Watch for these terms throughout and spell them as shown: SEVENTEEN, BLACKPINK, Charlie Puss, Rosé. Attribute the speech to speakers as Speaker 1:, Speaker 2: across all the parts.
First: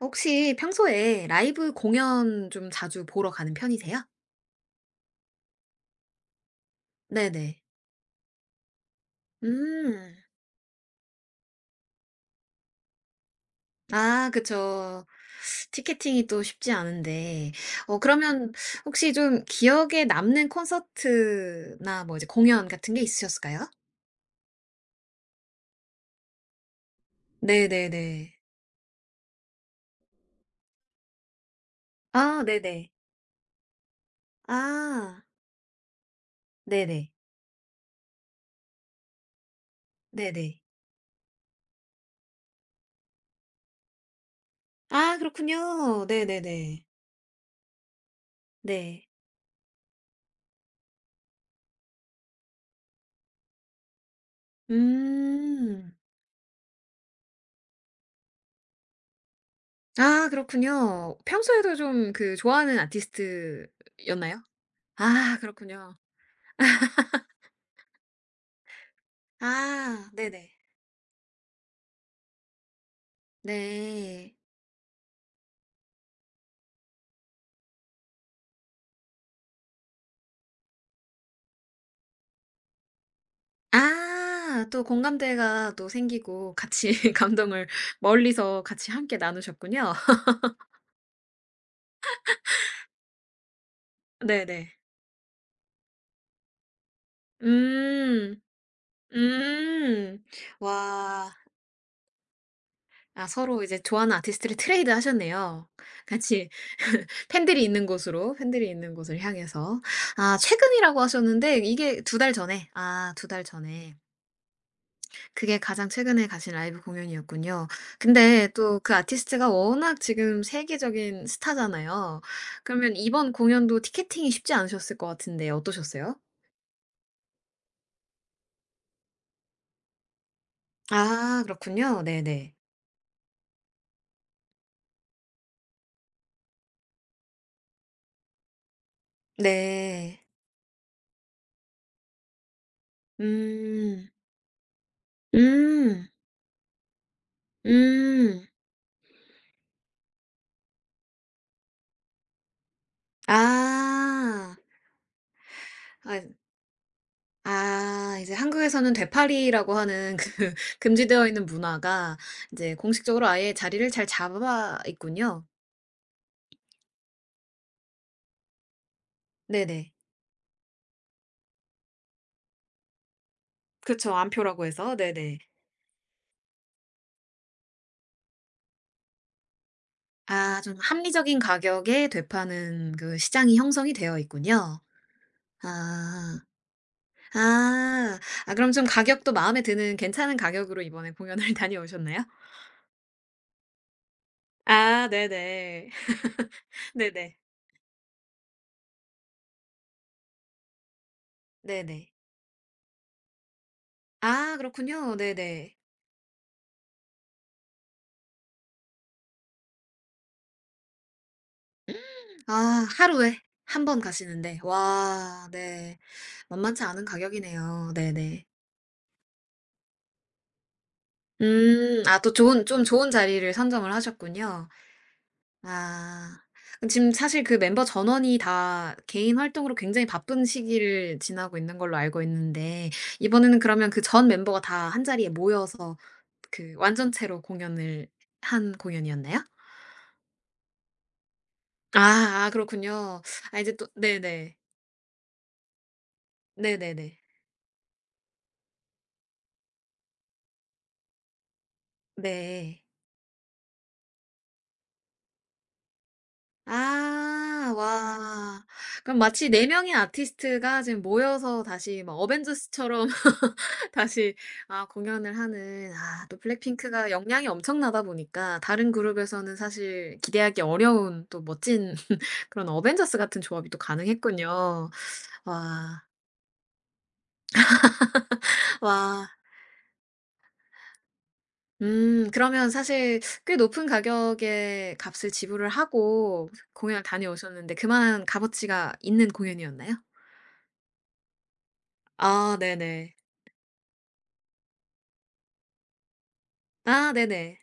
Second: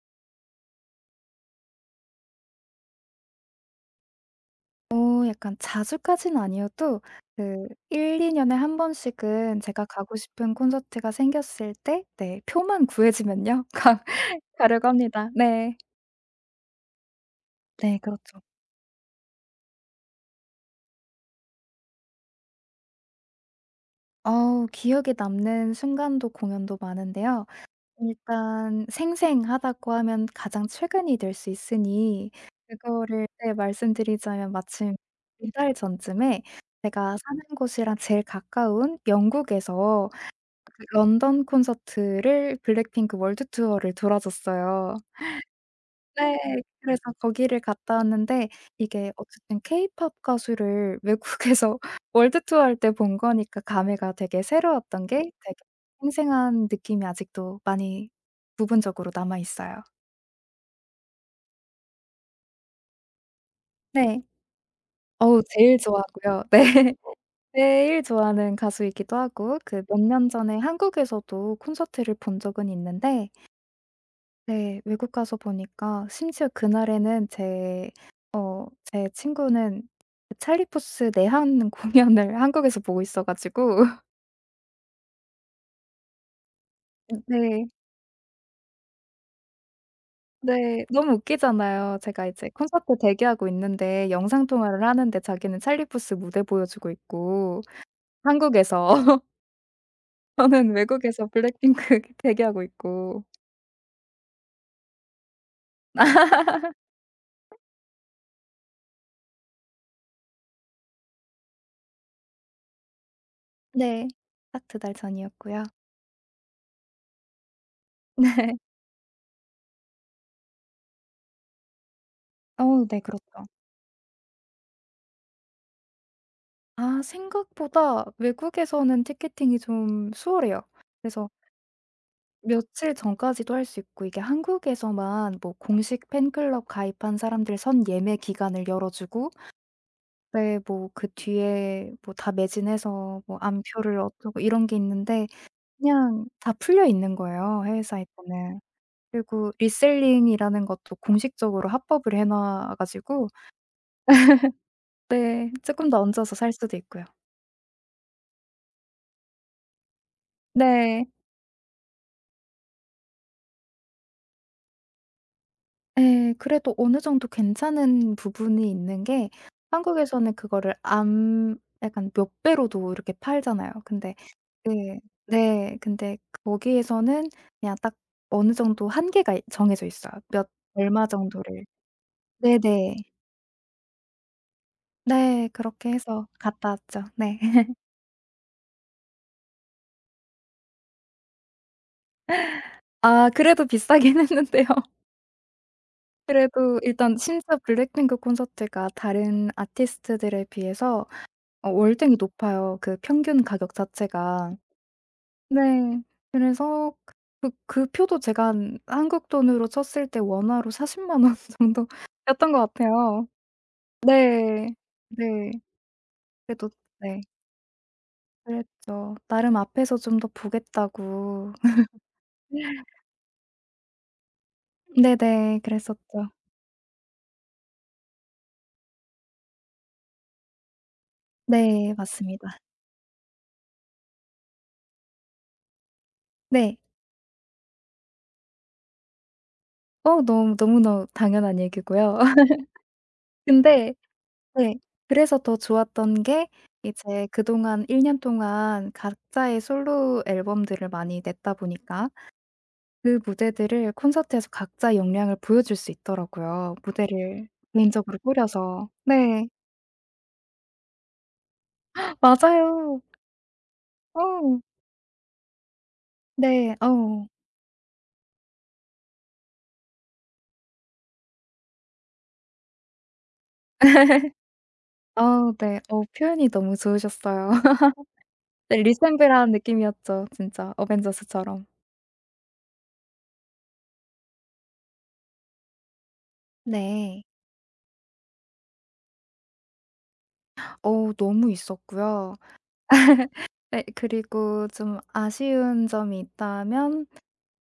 Speaker 1: 혹시 평소에 라이브 공연 좀 자주 보러 가는 편이세요?
Speaker 2: 약간 자주까진 아니어도
Speaker 1: 네네.
Speaker 2: 그 1~2 년에 한 번씩은 제가
Speaker 1: 음.
Speaker 2: 가고 싶은 콘서트가 생겼을 때 네 표만 구해지면요. 가
Speaker 1: 아
Speaker 2: 가려고
Speaker 1: 그쵸.
Speaker 2: 합니다. 네.
Speaker 1: 티켓팅이 또 쉽지 않은데. 어
Speaker 2: 네 그렇죠.
Speaker 1: 그러면 혹시 좀 기억에 남는 콘서트나 뭐 이제 공연 같은 게 있으셨을까요?
Speaker 2: 기억에 남는 순간도 공연도 많은데요.
Speaker 1: 네네네.
Speaker 2: 일단 생생하다고 하면 가장 최근이 될 수 있으니
Speaker 1: 아 네네.
Speaker 2: 그거를 네 말씀드리자면 마침
Speaker 1: 아
Speaker 2: 2달 전쯤에
Speaker 1: 네네.
Speaker 2: 제가 사는 곳이랑 제일 가까운 영국에서
Speaker 1: 네네.
Speaker 2: 그 런던 콘서트를 블랙핑크 월드 투어를 돌아줬어요.
Speaker 1: 아 그렇군요.
Speaker 2: 네.
Speaker 1: 네네네.
Speaker 2: 그래서 거기를 갔다 왔는데
Speaker 1: 네.
Speaker 2: 이게 어쨌든 케이팝 가수를 외국에서 월드 투어 할 때 본 거니까 감회가 되게 새로웠던 게 되게
Speaker 1: 음.
Speaker 2: 생생한 느낌이 아직도 많이 부분적으로 남아 있어요.
Speaker 1: 아 그렇군요. 평소에도 좀 그 좋아하는
Speaker 2: 네.
Speaker 1: 아티스트였나요? 아
Speaker 2: 어우 제일
Speaker 1: 그렇군요.
Speaker 2: 좋아하고요. 네. 제일 좋아하는 가수이기도 하고 그 몇
Speaker 1: 아
Speaker 2: 년
Speaker 1: 네네.
Speaker 2: 전에 한국에서도 콘서트를 본 적은 있는데
Speaker 1: 네.
Speaker 2: 네. 외국 가서 보니까 심지어 그날에는 제 친구는 찰리 푸스 내한 공연을 한국에서 보고 있어 가지고
Speaker 1: 아 또 공감대가 또 생기고 같이 감동을
Speaker 2: 네.
Speaker 1: 멀리서 같이 함께 나누셨군요.
Speaker 2: 네. 너무 웃기잖아요. 제가 이제 콘서트 대기하고 있는데 영상
Speaker 1: 네네.
Speaker 2: 통화를 하는데 자기는 찰리 푸스 무대 보여주고 있고
Speaker 1: 음.
Speaker 2: 한국에서
Speaker 1: 음.
Speaker 2: 저는 외국에서
Speaker 1: 와.
Speaker 2: 블랙핑크 대기하고 있고.
Speaker 1: 아 서로 이제 좋아하는 아티스트를 트레이드 하셨네요. 같이 팬들이 있는 곳으로, 팬들이 있는 곳을 향해서. 아 최근이라고 하셨는데 이게 두 달 전에 아 두 달 전에
Speaker 2: 네. 딱 두 달
Speaker 1: 그게
Speaker 2: 전이었고요.
Speaker 1: 가장 최근에 가신 라이브 공연이었군요. 근데
Speaker 2: 네.
Speaker 1: 또 그 아티스트가 워낙 지금 세계적인 스타잖아요. 그러면
Speaker 2: 네.
Speaker 1: 이번
Speaker 2: 그렇죠.
Speaker 1: 공연도 티켓팅이 쉽지 않으셨을 것 같은데 어떠셨어요?
Speaker 2: 아 생각보다 외국에서는 티켓팅이 좀 수월해요. 그래서
Speaker 1: 아 그렇군요. 네네.
Speaker 2: 며칠 전까지도 할 수 있고 이게 한국에서만 뭐 공식 팬클럽 가입한 사람들 선 예매 기간을 열어 주고
Speaker 1: 네.
Speaker 2: 네 뭐 그 뒤에 뭐 다 매진해서 뭐 암표를
Speaker 1: 음.
Speaker 2: 어쩌고 이런 게 있는데
Speaker 1: 음.
Speaker 2: 그냥 다 풀려 있는 거예요, 해외
Speaker 1: 음.
Speaker 2: 사이트는. 그리고 리셀링이라는 것도 공식적으로 합법을 해놔 가지고
Speaker 1: 아.
Speaker 2: 네 조금 더 얹어서
Speaker 1: 아
Speaker 2: 살 수도 있고요.
Speaker 1: 아 이제 한국에서는 되팔이라고 하는 그
Speaker 2: 네.
Speaker 1: 금지되어 있는 문화가 이제 공식적으로 아예 자리를 잘 잡아 있군요.
Speaker 2: 예. 그래도 어느 정도 괜찮은 부분이 있는 게
Speaker 1: 네네.
Speaker 2: 한국에서는 그거를 암 약간 몇 배로도 이렇게 팔잖아요.
Speaker 1: 그쵸.
Speaker 2: 근데
Speaker 1: 안표라고 해서.
Speaker 2: 네.
Speaker 1: 네네.
Speaker 2: 네. 근데 거기에서는 그냥 딱 어느 정도 한계가 이 정해져 있어요. 몇
Speaker 1: 아 좀
Speaker 2: 얼마
Speaker 1: 합리적인
Speaker 2: 정도를.
Speaker 1: 가격에
Speaker 2: 네네.
Speaker 1: 되파는 그 시장이 형성이 되어 있군요.
Speaker 2: 네. 그렇게 해서
Speaker 1: 아.
Speaker 2: 갔다 왔죠. 네.
Speaker 1: 아. 아 그럼 좀 가격도 마음에 드는 괜찮은 가격으로 이번에 공연을 다녀오셨나요?
Speaker 2: 아 그래도 비싸긴 했는데요.
Speaker 1: 아 네네.
Speaker 2: 그래도 일단
Speaker 1: 네네.
Speaker 2: 심지어 블랙핑크 콘서트가 다른 아티스트들에 비해서
Speaker 1: 네네.
Speaker 2: 월등히 높아요, 그 평균 가격
Speaker 1: 아
Speaker 2: 자체가.
Speaker 1: 그렇군요. 네네.
Speaker 2: 네. 그래서 그 표도 제가 한 한국 돈으로 쳤을 때 원화로 40만 원 정도였던 것
Speaker 1: 아
Speaker 2: 같아요.
Speaker 1: 하루에 한 번 가시는데.
Speaker 2: 네.
Speaker 1: 와
Speaker 2: 네.
Speaker 1: 네.
Speaker 2: 그래도
Speaker 1: 만만치 않은
Speaker 2: 네.
Speaker 1: 가격이네요. 네네.
Speaker 2: 그랬죠. 나름 앞에서 좀 더 보겠다고.
Speaker 1: 음. 아 또 좋은 좀 좋은 자리를 선점을 하셨군요.
Speaker 2: 네네. 그랬었죠.
Speaker 1: 아. 그럼 지금 사실 그 멤버 전원이 다 개인 활동으로 굉장히 바쁜 시기를 지나고 있는
Speaker 2: 네.
Speaker 1: 걸로 알고
Speaker 2: 맞습니다.
Speaker 1: 있는데 이번에는 그러면 그 전 멤버가 다 한자리에 모여서 그
Speaker 2: 네.
Speaker 1: 완전체로 공연을 한 공연이었나요?
Speaker 2: 너무 너무너무 당연한 얘기고요.
Speaker 1: 아 아 그렇군요. 아 이제 또
Speaker 2: 근데
Speaker 1: 네네.
Speaker 2: 네. 그래서 더 좋았던 게
Speaker 1: 네네네.
Speaker 2: 이제 그동안 1년 동안 각자의 솔로 앨범들을 많이 냈다 보니까
Speaker 1: 네.
Speaker 2: 그 무대들을 콘서트에서 각자의 역량을 보여줄 수 있더라고요. 무대를
Speaker 1: 아
Speaker 2: 개인적으로
Speaker 1: 와.
Speaker 2: 꾸려서.
Speaker 1: 그럼
Speaker 2: 네.
Speaker 1: 마치 4 명의 아티스트가 지금 모여서 다시 막
Speaker 2: 맞아요.
Speaker 1: 어벤져스처럼 다시
Speaker 2: 어.
Speaker 1: 아 공연을 하는 아 또
Speaker 2: 네.
Speaker 1: 블랙핑크가
Speaker 2: 어.
Speaker 1: 역량이 엄청나다 보니까 다른 그룹에서는 사실 기대하기 어려운 또 멋진 그런 어벤져스 같은 조합이 또 가능했군요.
Speaker 2: 네.
Speaker 1: 와.
Speaker 2: 표현이 너무 좋으셨어요. 네
Speaker 1: 와.
Speaker 2: 리셈블한 느낌이었죠. 진짜 어벤져스처럼.
Speaker 1: 그러면 사실 꽤 높은 가격의 값을 지불을 하고 공연을
Speaker 2: 네.
Speaker 1: 다녀오셨는데 그만한 값어치가 있는 공연이었나요?
Speaker 2: 너무 있었고요.
Speaker 1: 아 네네.
Speaker 2: 네 그리고 좀 아쉬운 점이 있다면
Speaker 1: 아 네네.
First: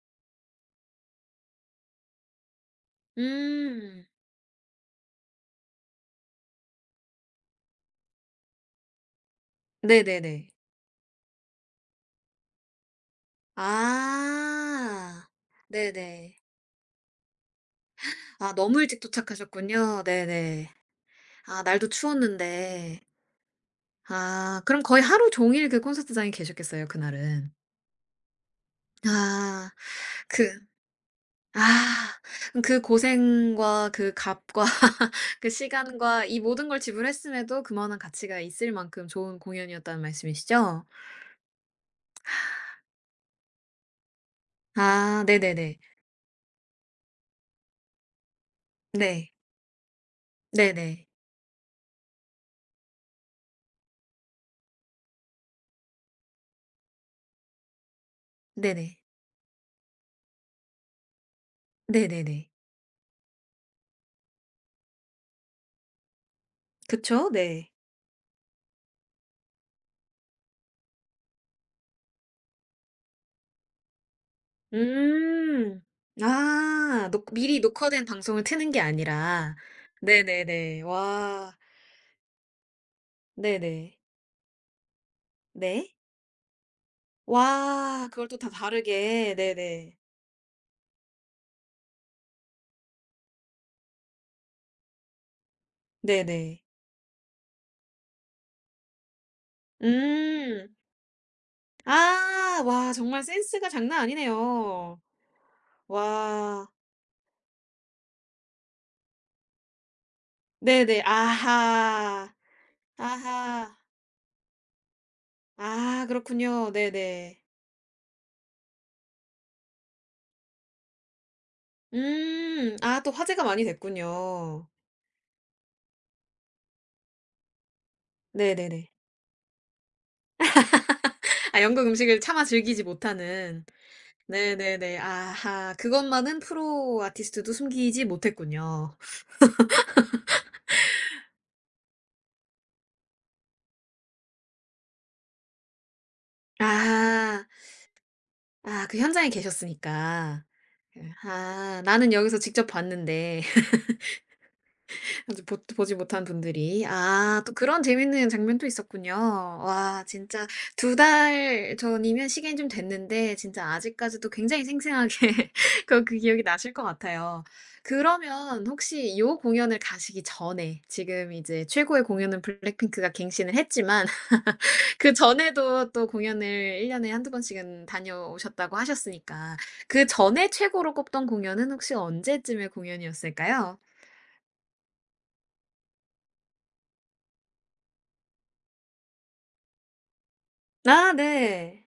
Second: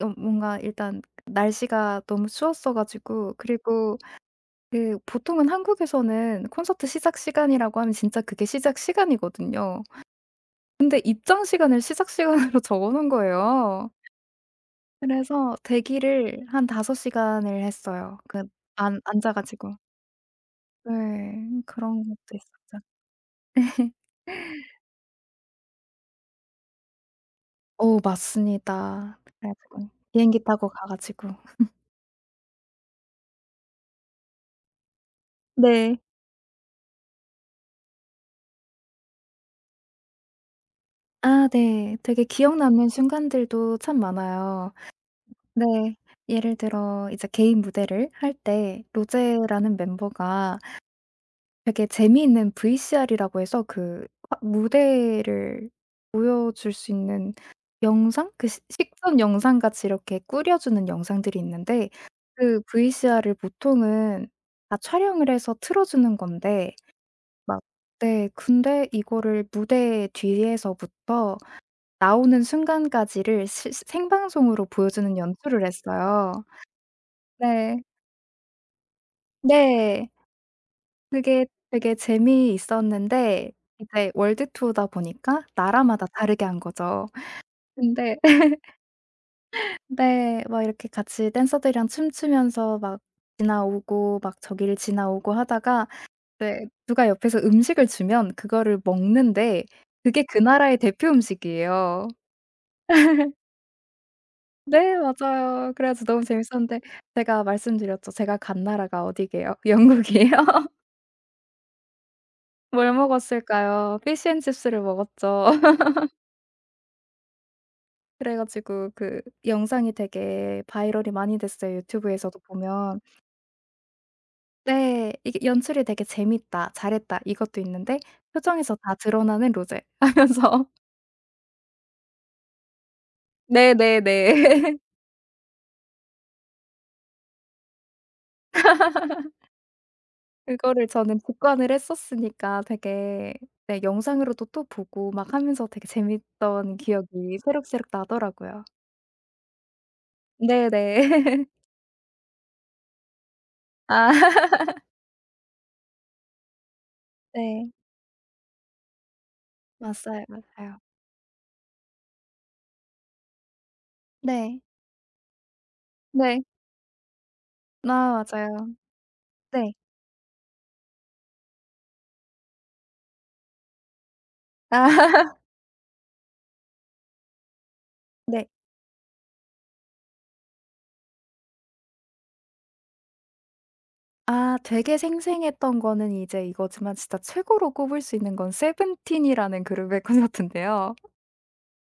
Speaker 2: 뭔가 일단 날씨가 너무 추웠어 가지고 그리고
Speaker 1: 음.
Speaker 2: 그 보통은 한국에서는 콘서트 시작 시간이라고 하면 진짜 그게 시작 시간이거든요.
Speaker 1: 네네네.
Speaker 2: 근데 입장 시간을 시작 시간으로 적어 놓은 거예요.
Speaker 1: 아.
Speaker 2: 그래서
Speaker 1: 네네.
Speaker 2: 대기를 한 5 시간을 했어요. 그
Speaker 1: 아 너무 일찍
Speaker 2: 안 앉아 가지고.
Speaker 1: 도착하셨군요. 네네. 아
Speaker 2: 네.
Speaker 1: 날도
Speaker 2: 그런 것도 있었죠.
Speaker 1: 추웠는데. 아 그럼 거의 하루 종일 그 콘서트장에 계셨겠어요, 그날은.
Speaker 2: 오, 맞습니다. 그래
Speaker 1: 아.
Speaker 2: 가지고 비행기
Speaker 1: 그
Speaker 2: 타고 가 가지고.
Speaker 1: 아. 그그 고생과 그 값과 그
Speaker 2: 네.
Speaker 1: 시간과 이 모든 걸 지불했음에도 그만한 가치가 있을 만큼 좋은 공연이었다는 말씀이시죠?
Speaker 2: 아 네. 되게 기억 남는 순간들도 참 많아요.
Speaker 1: 아
Speaker 2: 네.
Speaker 1: 네네네.
Speaker 2: 예를 들어 이제 개인 무대를 할 때
Speaker 1: 네.
Speaker 2: 로제라는 멤버가
Speaker 1: 네네.
Speaker 2: 되게 재미있는 VCR이라고 해서 그 화 무대를 보여줄 수 있는 영상? 그 시
Speaker 1: 네네.
Speaker 2: 식전 영상 같이 이렇게 꾸려 주는 영상들이 있는데
Speaker 1: 네네네.
Speaker 2: 그 VCR을 보통은 다 촬영을 해서 틀어 주는 건데
Speaker 1: 그쵸.
Speaker 2: 막
Speaker 1: 네.
Speaker 2: 네 근데 이거를 무대 뒤에서부터 나오는 순간까지를 생방송으로 보여주는 연출을
Speaker 1: 음.
Speaker 2: 했어요.
Speaker 1: 아. 녹 미리
Speaker 2: 네.
Speaker 1: 녹화된 방송을 트는 게 아니라.
Speaker 2: 네.
Speaker 1: 네네네.
Speaker 2: 그게
Speaker 1: 와.
Speaker 2: 되게 재미있었는데
Speaker 1: 네네.
Speaker 2: 이제 월드 투어다 보니까
Speaker 1: 네.
Speaker 2: 나라마다 다르게 한 거죠.
Speaker 1: 와.
Speaker 2: 근데
Speaker 1: 그걸 또 다 다르게. 네네.
Speaker 2: 네 막 이렇게 같이 댄서들이랑 춤추면서 막 지나오고 막 저기를 지나오고 하다가
Speaker 1: 네네.
Speaker 2: 네 누가 옆에서 음식을 주면 그거를 먹는데 그게 그
Speaker 1: 음.
Speaker 2: 나라의 대표 음식이에요.
Speaker 1: 아. 와 정말 센스가 장난
Speaker 2: 네
Speaker 1: 아니네요.
Speaker 2: 맞아요. 그래 가지고 너무
Speaker 1: 와.
Speaker 2: 재밌었는데 제가 말씀드렸죠. 제가 간 나라가 어디게요? 영국이에요.
Speaker 1: 네네. 아하.
Speaker 2: 뭘
Speaker 1: 아하.
Speaker 2: 먹었을까요? 피쉬앤칩스를 먹었죠.
Speaker 1: 아 그렇군요. 네네.
Speaker 2: 그래 가지고 그 영상이 되게 바이럴이 많이 됐어요 유튜브에서도
Speaker 1: 음.
Speaker 2: 보면.
Speaker 1: 아 또 화제가 많이 됐군요.
Speaker 2: 네. 이게 "연출이 되게 재밌다. 잘했다." 이것도 있는데 "표정에서
Speaker 1: 네네네.
Speaker 2: 다 드러나는 로제." 하면서
Speaker 1: 아 영국 음식을 차마 즐기지 못하는.
Speaker 2: 네네네.
Speaker 1: 네네네. 아하. 그것만은 프로 아티스트도 숨기지 못했군요.
Speaker 2: 그거를 저는 직관을 했었으니까 되게 네 영상으로도 또 보고 막 하면서 되게 재밌던 기억이
Speaker 1: 아.
Speaker 2: 새록새록 나더라고요.
Speaker 1: 아 그 현장에 계셨으니까. 그
Speaker 2: 네네.
Speaker 1: 아 '나는 여기서 직접 봤는데.'
Speaker 2: 아.
Speaker 1: 아직 보 보지 못한 분들이. 아 또
Speaker 2: 네.
Speaker 1: 그런 재밌는 장면도 있었군요. 와
Speaker 2: 맞아요,
Speaker 1: 진짜
Speaker 2: 맞아요.
Speaker 1: 두 달 전이면 시간이 좀 됐는데 진짜 아직까지도
Speaker 2: 네.
Speaker 1: 굉장히 생생하게 그 기억이
Speaker 2: 네.
Speaker 1: 나실 것 같아요.
Speaker 2: 아
Speaker 1: 그러면
Speaker 2: 맞아요.
Speaker 1: 혹시 요
Speaker 2: 네.
Speaker 1: 공연을 가시기 전에 지금 이제 최고의 공연은 블랙핑크가 갱신을 했지만
Speaker 2: 아하하하
Speaker 1: 그전에도 또 공연을 1 년에 한두 번씩은
Speaker 2: 네.
Speaker 1: 다녀오셨다고 하셨으니까 그전에 최고로 꼽던 공연은 혹시 언제쯤의 공연이었을까요?
Speaker 2: 아 되게 생생했던 거는 이제 이거지만 진짜 최고로 꼽을 수 있는 건 세븐틴이라는 그룹의 콘서트인데요.
Speaker 1: 아 네.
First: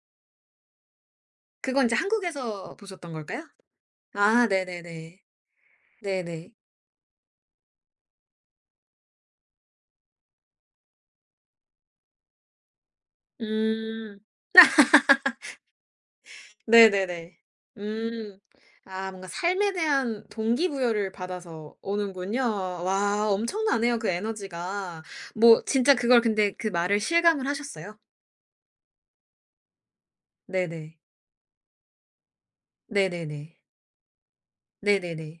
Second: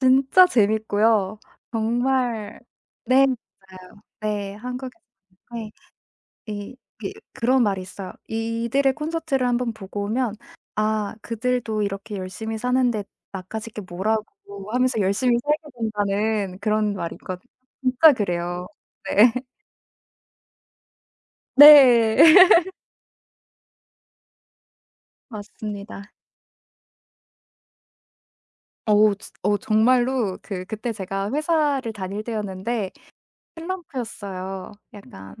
Speaker 2: 진짜 재밌고요.
Speaker 1: 그건 이제
Speaker 2: 정말
Speaker 1: 한국에서 보셨던
Speaker 2: 네
Speaker 1: 걸까요?
Speaker 2: 맞아요.
Speaker 1: 아
Speaker 2: 네 한국에서
Speaker 1: 네네네.
Speaker 2: 네,
Speaker 1: 네네.
Speaker 2: 이 이 그런 말이 있어요. 이들의 콘서트를 한번 보고 오면 "아 그들도 이렇게 열심히 사는데 나까지 게
Speaker 1: 음.
Speaker 2: 뭐라고." 하면서 열심히 살게 된다는 그런 말이
Speaker 1: 네네네.
Speaker 2: 있거든요. 진짜
Speaker 1: 음.
Speaker 2: 그래요.
Speaker 1: 아
Speaker 2: 네.
Speaker 1: 뭔가 삶에 대한 동기부여를 받아서
Speaker 2: 네.
Speaker 1: 오는군요. 와 엄청나네요, 그 에너지가. 뭐 진짜
Speaker 2: 맞습니다.
Speaker 1: 그걸 근데 그 말을 실감을 하셨어요?
Speaker 2: 어 지 어 정말로 그때
Speaker 1: 네네.
Speaker 2: 제가 회사를 다닐 때였는데
Speaker 1: 네네네.
Speaker 2: 슬럼프였어요. 음. 약간
Speaker 1: 네네네.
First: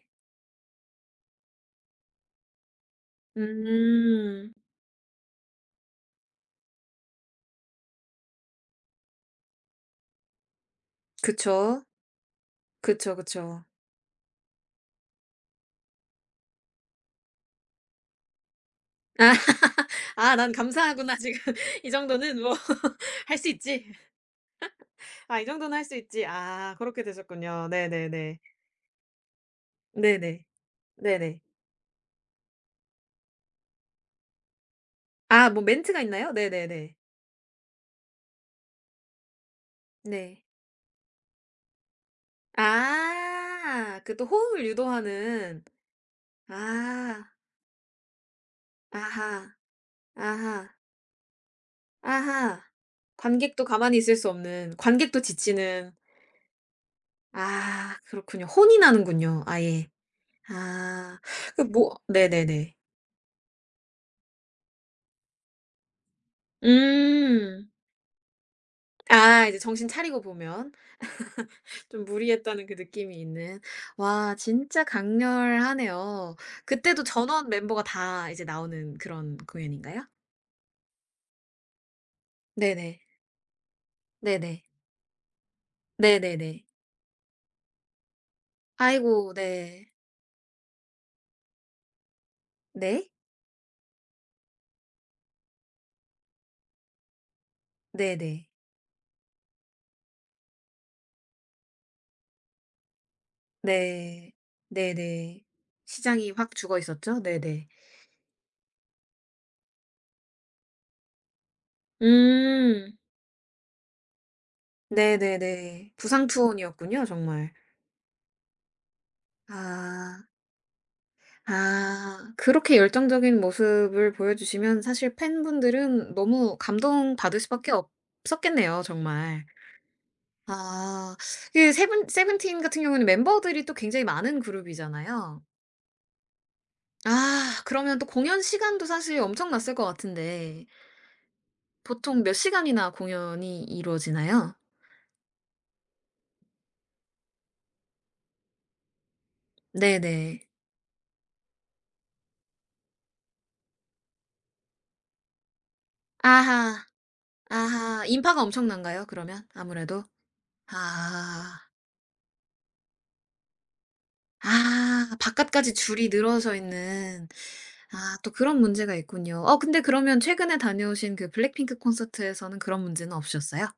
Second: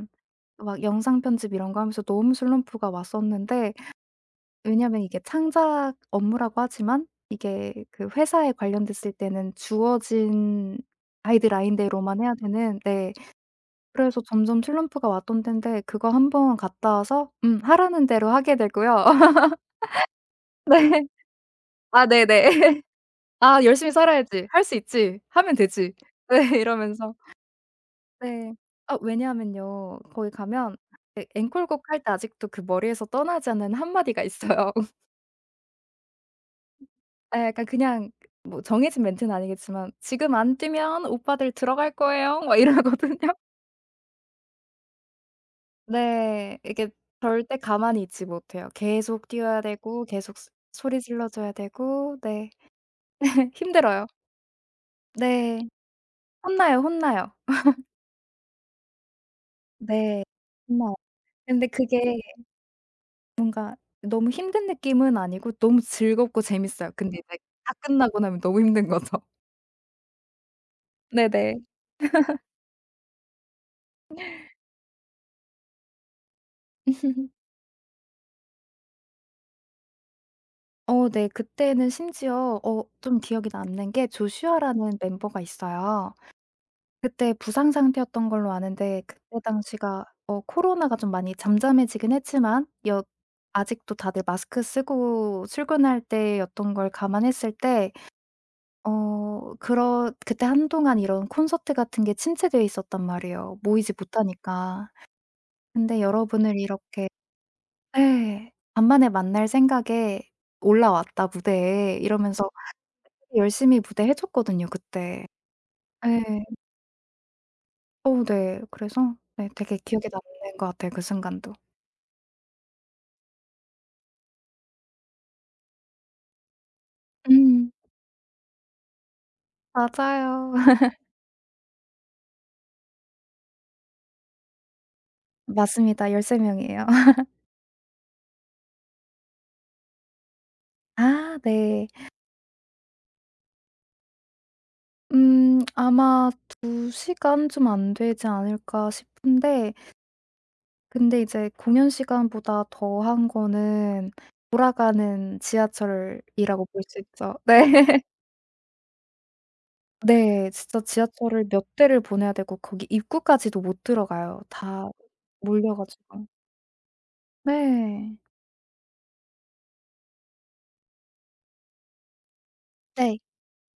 Speaker 2: 막 영상 편집 이런 거 하면서 너무 슬럼프가 왔었는데
Speaker 1: 음.
Speaker 2: 왜냐면 이게 창작 업무라고 하지만 이게 그 회사에 관련됐을 때는 주어진
Speaker 1: 그쵸.
Speaker 2: 가이드라인대로만 해야 되는 네
Speaker 1: 그쵸.
Speaker 2: 그래서 점점 슬럼프가 왔던 땐데 그거 한번 갔다 와서 하라는 대로 하게 되고요.
Speaker 1: 아 '아 난
Speaker 2: 네.
Speaker 1: 감사하구나. 지금 이
Speaker 2: 아
Speaker 1: 정도는 뭐
Speaker 2: 네네.
Speaker 1: 할 수
Speaker 2: "아
Speaker 1: 있지.'
Speaker 2: 열심히 살아야지. 할 수 있지.
Speaker 1: 아 이
Speaker 2: 하면
Speaker 1: 정도는 할
Speaker 2: 되지."
Speaker 1: 수 있지.
Speaker 2: 네
Speaker 1: 아 그렇게
Speaker 2: 이러면서
Speaker 1: 되셨군요. 네네네.
Speaker 2: 네. 아 왜냐하면요. 거기
Speaker 1: 네네.
Speaker 2: 가면 예
Speaker 1: 네네.
Speaker 2: 앵콜곡 할 때 아직도 그 머리에서 떠나지 않는 한마디가 있어요.
Speaker 1: 아 뭐 멘트가 있나요? 네네네.
Speaker 2: 예 약간 그냥 뭐 정해진 멘트는 아니겠지만 "지금
Speaker 1: 네.
Speaker 2: 안 뛰면 오빠들 들어갈 거예요." 막 이러거든요.
Speaker 1: 아 그 또 호응을 유도하는.
Speaker 2: 네. 이게
Speaker 1: 아.
Speaker 2: 절대 가만히 있지 못해요.
Speaker 1: 아하.
Speaker 2: 계속 뛰어야 되고 계속 스
Speaker 1: 아하.
Speaker 2: 소리 질러 줘야 되고 네
Speaker 1: 아하. 관객도 가만히
Speaker 2: 힘들어요.
Speaker 1: 있을 수 없는, 관객도
Speaker 2: 네.
Speaker 1: 지치는.
Speaker 2: 혼나요, 혼나요.
Speaker 1: 아 그렇군요. 혼이 나는군요 아예.
Speaker 2: 네. 혼나요.
Speaker 1: 아. 그
Speaker 2: 근데
Speaker 1: 뭐
Speaker 2: 그게
Speaker 1: 네네네.
Speaker 2: 너무 힘든 느낌은 아니고 너무 즐겁고 재밌어요. 근데 이제
Speaker 1: 음.
Speaker 2: 다 끝나고 나면 너무 힘든 거죠.
Speaker 1: 아 이제 정신 차리고 보면.
Speaker 2: 네네.
Speaker 1: 좀 무리했다는 그 느낌이 있는. 와 진짜 강렬하네요. 그때도 전원 멤버가 다 이제 나오는 그런 공연인가요?
Speaker 2: 네. 그때는 심지어
Speaker 1: 네네.
Speaker 2: 좀 기억에 남는 게
Speaker 1: 네네.
Speaker 2: 조슈아라는 멤버가 있어요.
Speaker 1: 네네네.
Speaker 2: 그때 부상 상태였던 걸로 아는데 그때
Speaker 1: 아이고 네.
Speaker 2: 당시가 어 코로나가 좀 많이 잠잠해지긴 했지만 여
Speaker 1: 네.
Speaker 2: 아직도 다들 마스크 쓰고 출근할 때였던 걸 감안했을 때
Speaker 1: 네네.
Speaker 2: 어 그러 그때 한동안 이런 콘서트 같은 게 침체되어 있었단 말이에요, 모이지
Speaker 1: 네.
Speaker 2: 못하니까.
Speaker 1: 네네.
Speaker 2: 근데
Speaker 1: 시장이 확
Speaker 2: 여러분을
Speaker 1: 죽어
Speaker 2: 이렇게
Speaker 1: 있었죠? 네네.
Speaker 2: 예. 간만에 만날 생각에 올라왔다 무대에 이러면서
Speaker 1: 음.
Speaker 2: 열심히 무대 해 줬거든요 그때.
Speaker 1: 네네네.
Speaker 2: 예.
Speaker 1: 부상투혼이었군요 정말.
Speaker 2: 네. 그래서 네 되게 기억에
Speaker 1: 아.
Speaker 2: 남는 것 같아요 그 순간도.
Speaker 1: 아. 그렇게 열정적인 모습을 보여주시면 사실 팬분들은 너무 감동받을
Speaker 2: 음.
Speaker 1: 수밖에 없었겠네요 정말.
Speaker 2: 맞아요.
Speaker 1: 아. 그 세븐 세븐틴 같은 경우는 멤버들이 또 굉장히 많은 그룹이잖아요.
Speaker 2: 맞습니다. 13명 명이에요.
Speaker 1: 아 그러면 또 공연 시간도 사실 엄청났을 것 같은데
Speaker 2: 아 네.
Speaker 1: 보통 몇 시간이나 공연이 이루어지나요?
Speaker 2: 아마 2시간 시간 좀 안 되지 않을까 싶은데
Speaker 1: 네네.
Speaker 2: 근데 이제 공연 시간보다 더한 거는 돌아가는 지하철이라고 볼
Speaker 1: 아하.
Speaker 2: 수 있죠.
Speaker 1: 아하.
Speaker 2: 네.
Speaker 1: 인파가 엄청난가요 그러면 아무래도?
Speaker 2: 네. 진짜 지하철을
Speaker 1: 아.
Speaker 2: 몇 대를 보내야 되고 거기 입구까지도 못 들어가요. 다
Speaker 1: 아 바깥까지
Speaker 2: 몰려
Speaker 1: 줄이
Speaker 2: 가지고.
Speaker 1: 늘어서 있는. 아
Speaker 2: 네.
Speaker 1: 또 그런 문제가 있군요. 어 근데 그러면 최근에 다녀오신 그 블랙핑크 콘서트에서는 그런 문제는
Speaker 2: 네.
Speaker 1: 없으셨어요?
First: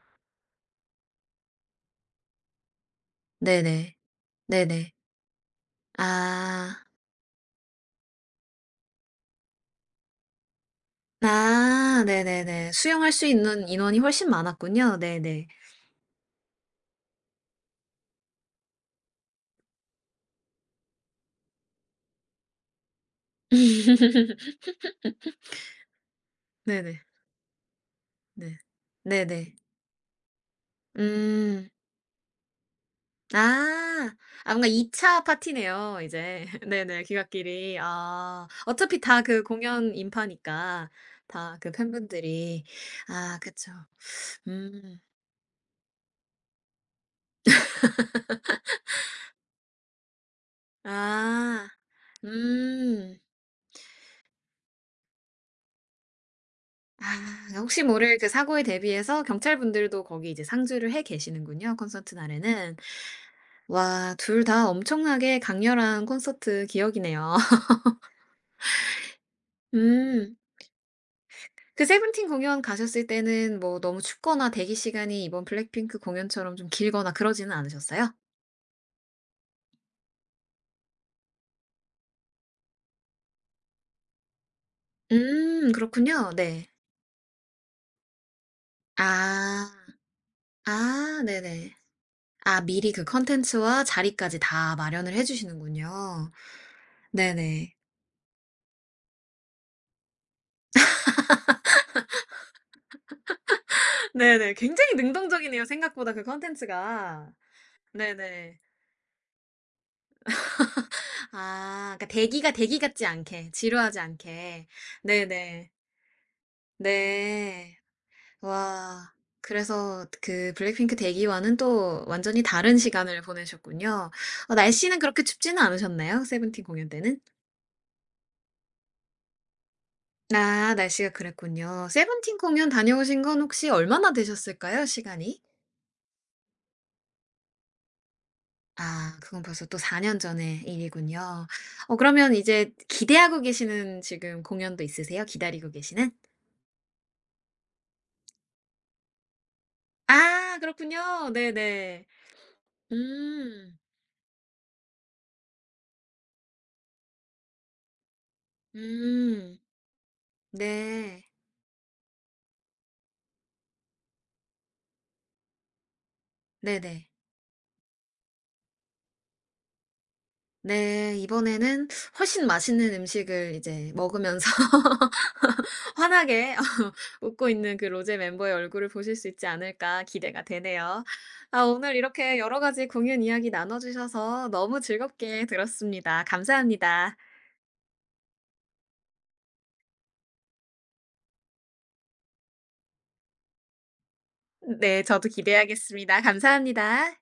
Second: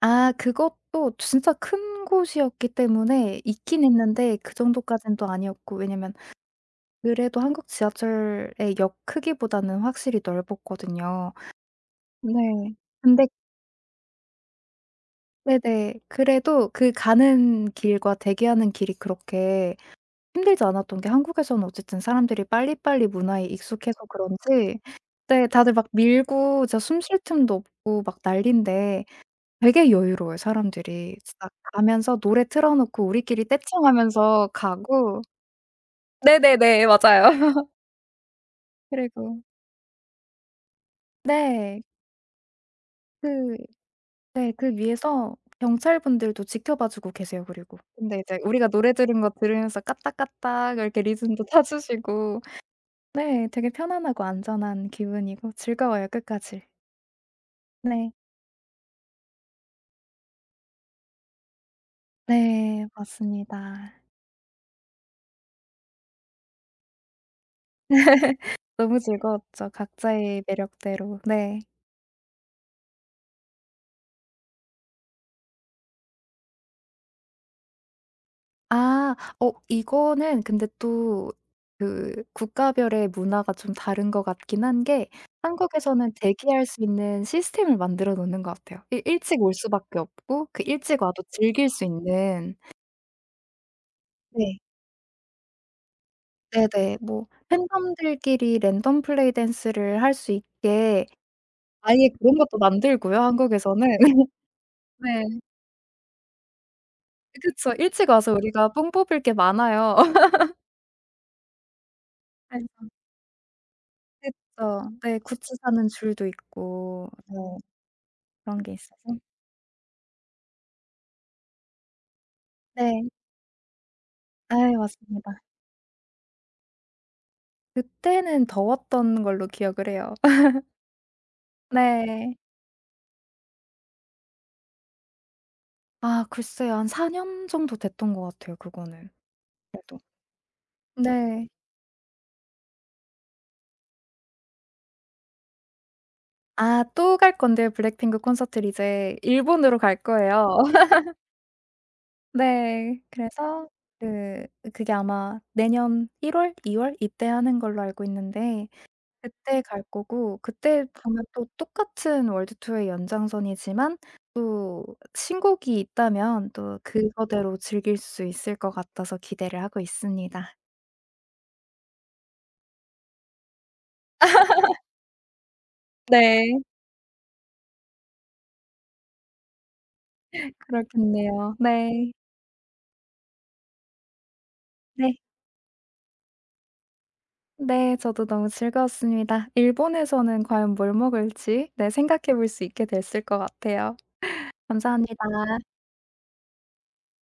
Speaker 2: 아 그것도 진짜 큰 곳이었기 때문에 있긴
Speaker 1: 네네.
Speaker 2: 있는데 그
Speaker 1: 네네.
Speaker 2: 정도까진 또 아니었고 왜냐면
Speaker 1: 아.
Speaker 2: 그래도 한국 지하철의 역 크기보다는 확실히 넓었거든요.
Speaker 1: 아
Speaker 2: 네.
Speaker 1: 네네네. 수용할
Speaker 2: 근데
Speaker 1: 수 있는 인원이 훨씬 많았군요. 네네.
Speaker 2: 네네. 그래도 그 가는 길과 대기하는 길이 그렇게 힘들지 않았던 게 한국에서는 어쨌든 사람들이 빨리빨리 문화에 익숙해서 그런지 네 다들 막 밀고 진짜
Speaker 1: 네네.
Speaker 2: 숨쉴 틈도 없고 막
Speaker 1: 네.
Speaker 2: 난린데
Speaker 1: 네네.
Speaker 2: 되게 여유로워요 사람들이. 진짜
Speaker 1: 음.
Speaker 2: 가면서 노래 틀어 놓고 우리끼리
Speaker 1: 아. 아
Speaker 2: 떼창하면서
Speaker 1: 뭔가 2차
Speaker 2: 가고
Speaker 1: 파티네요 이제.
Speaker 2: 네네네.
Speaker 1: 네네
Speaker 2: 맞아요.
Speaker 1: 귀갓길이. 아. 어차피 다 그
Speaker 2: 그리고
Speaker 1: 공연 인파니까 다 그
Speaker 2: 네.
Speaker 1: 팬분들이. 아
Speaker 2: 그
Speaker 1: 그쵸.
Speaker 2: 네 그
Speaker 1: 음.
Speaker 2: 위에서 경찰분들도 지켜봐 주고 계세요 그리고. 근데 이제 우리가 노래 들은 거 들으면서 까딱까딱 이렇게 리듬도 타
Speaker 1: 아.
Speaker 2: 주시고
Speaker 1: 음.
Speaker 2: 네. 되게 편안하고 안전한 기분이고 즐거워요 끝까지.
Speaker 1: 아 혹시
Speaker 2: 네.
Speaker 1: 모를 그 사고에 대비해서 경찰분들도 거기 이제 상주를 해 계시는군요, 콘서트 날에는.
Speaker 2: 네. 맞습니다.
Speaker 1: 와 둘 다 엄청나게 강렬한 콘서트 기억이네요.
Speaker 2: 너무 즐거웠죠
Speaker 1: 음.
Speaker 2: 각자의 매력대로. 네.
Speaker 1: 그 세븐틴 공연 가셨을 때는 뭐 너무 춥거나 대기 시간이 이번 블랙핑크 공연처럼 좀 길거나 그러지는 않으셨어요?
Speaker 2: 아. 이거는 근데 또 그 국가별의 문화가 좀 다른 것 같긴 한 게 한국에서는
Speaker 1: 그렇군요.
Speaker 2: 대기할
Speaker 1: 네.
Speaker 2: 수 있는 시스템을 만들어 놓는 것 같아요. 일 일찍 올
Speaker 1: 아.
Speaker 2: 수밖에 없고 그 일찍
Speaker 1: 아
Speaker 2: 와도 즐길
Speaker 1: 네네.
Speaker 2: 수 있는
Speaker 1: 아 미리 그 콘텐츠와 자리까지
Speaker 2: 네.
Speaker 1: 다 마련을 해 주시는군요.
Speaker 2: 네네. 뭐
Speaker 1: 네네.
Speaker 2: 팬덤들끼리 랜덤 플레이 댄스를 할 수 있게 아예 그런 것도 만들고요, 한국에서는.
Speaker 1: 네네. 굉장히
Speaker 2: 네.
Speaker 1: 능동적이네요, 생각보다 그 컨텐츠가.
Speaker 2: 그쵸. 일찍 와서
Speaker 1: 네네.
Speaker 2: 우리가 뽕 뽑을 게 많아요.
Speaker 1: 아 그러니까 대기가 대기
Speaker 2: 그래서
Speaker 1: 같지 않게 지루하지 않게.
Speaker 2: 그쵸. 네. 굿즈
Speaker 1: 네네.
Speaker 2: 사는 줄도 있고 네.
Speaker 1: 네.
Speaker 2: 그런 게 있어서
Speaker 1: 와. 그래서 그 블랙핑크 대기와는 또 완전히 다른
Speaker 2: 네.
Speaker 1: 시간을 보내셨군요. 어
Speaker 2: 네
Speaker 1: 날씨는 그렇게
Speaker 2: 맞습니다.
Speaker 1: 춥지는 않으셨나요? 세븐틴 공연 때는?
Speaker 2: 그때는 더웠던 걸로 기억을 해요.
Speaker 1: 아 날씨가 그랬군요.
Speaker 2: 네.
Speaker 1: 세븐틴 공연 다녀오신 건 혹시 얼마나 되셨을까요, 시간이?
Speaker 2: 아 글쎄요. 한 4년 정도 됐던 것 같아요, 그거는
Speaker 1: 아 그건 벌써 또
Speaker 2: 그래도.
Speaker 1: 4년 전의 일이군요.
Speaker 2: 네.
Speaker 1: 어 그러면 이제 기대하고 계시는 지금 공연도 있으세요? 기다리고 계시는?
Speaker 2: 아 또 갈 건데요. 블랙핑크 콘서트를 이제 일본으로 갈 거예요.
Speaker 1: 아 그렇군요. 네네.
Speaker 2: 네. 그래서
Speaker 1: 음.
Speaker 2: 그 그게 아마 내년 1월 월, 2월 이때 하는 걸로 알고 있는데
Speaker 1: 음.
Speaker 2: 그때 갈 거고 그때
Speaker 1: 네.
Speaker 2: 보면 또 똑같은 월드 투어의 연장선이지만 또 신곡이 있다면 또
Speaker 1: 네네.
Speaker 2: 그거대로 즐길 수 있을 것 같아서 기대를 하고 있습니다.
Speaker 1: 네. 이번에는 훨씬 맛있는 음식을 이제 먹으면서 환하게
Speaker 2: 네.
Speaker 1: 웃고 있는 그 로제 멤버의 얼굴을 보실 수 있지 않을까 기대가 되네요.
Speaker 2: 그렇겠네요.
Speaker 1: 아 오늘
Speaker 2: 네.
Speaker 1: 이렇게 여러 가지 공연 이야기 나눠 주셔서 너무
Speaker 2: 네.
Speaker 1: 즐겁게 들었습니다. 감사합니다.
Speaker 2: 네. 저도 너무 즐거웠습니다. 일본에서는 과연 뭘 먹을지 네 생각해 볼 수 있게 됐을 것 같아요.
Speaker 1: 네. 저도
Speaker 2: 감사합니다.
Speaker 1: 기대하겠습니다. 감사합니다.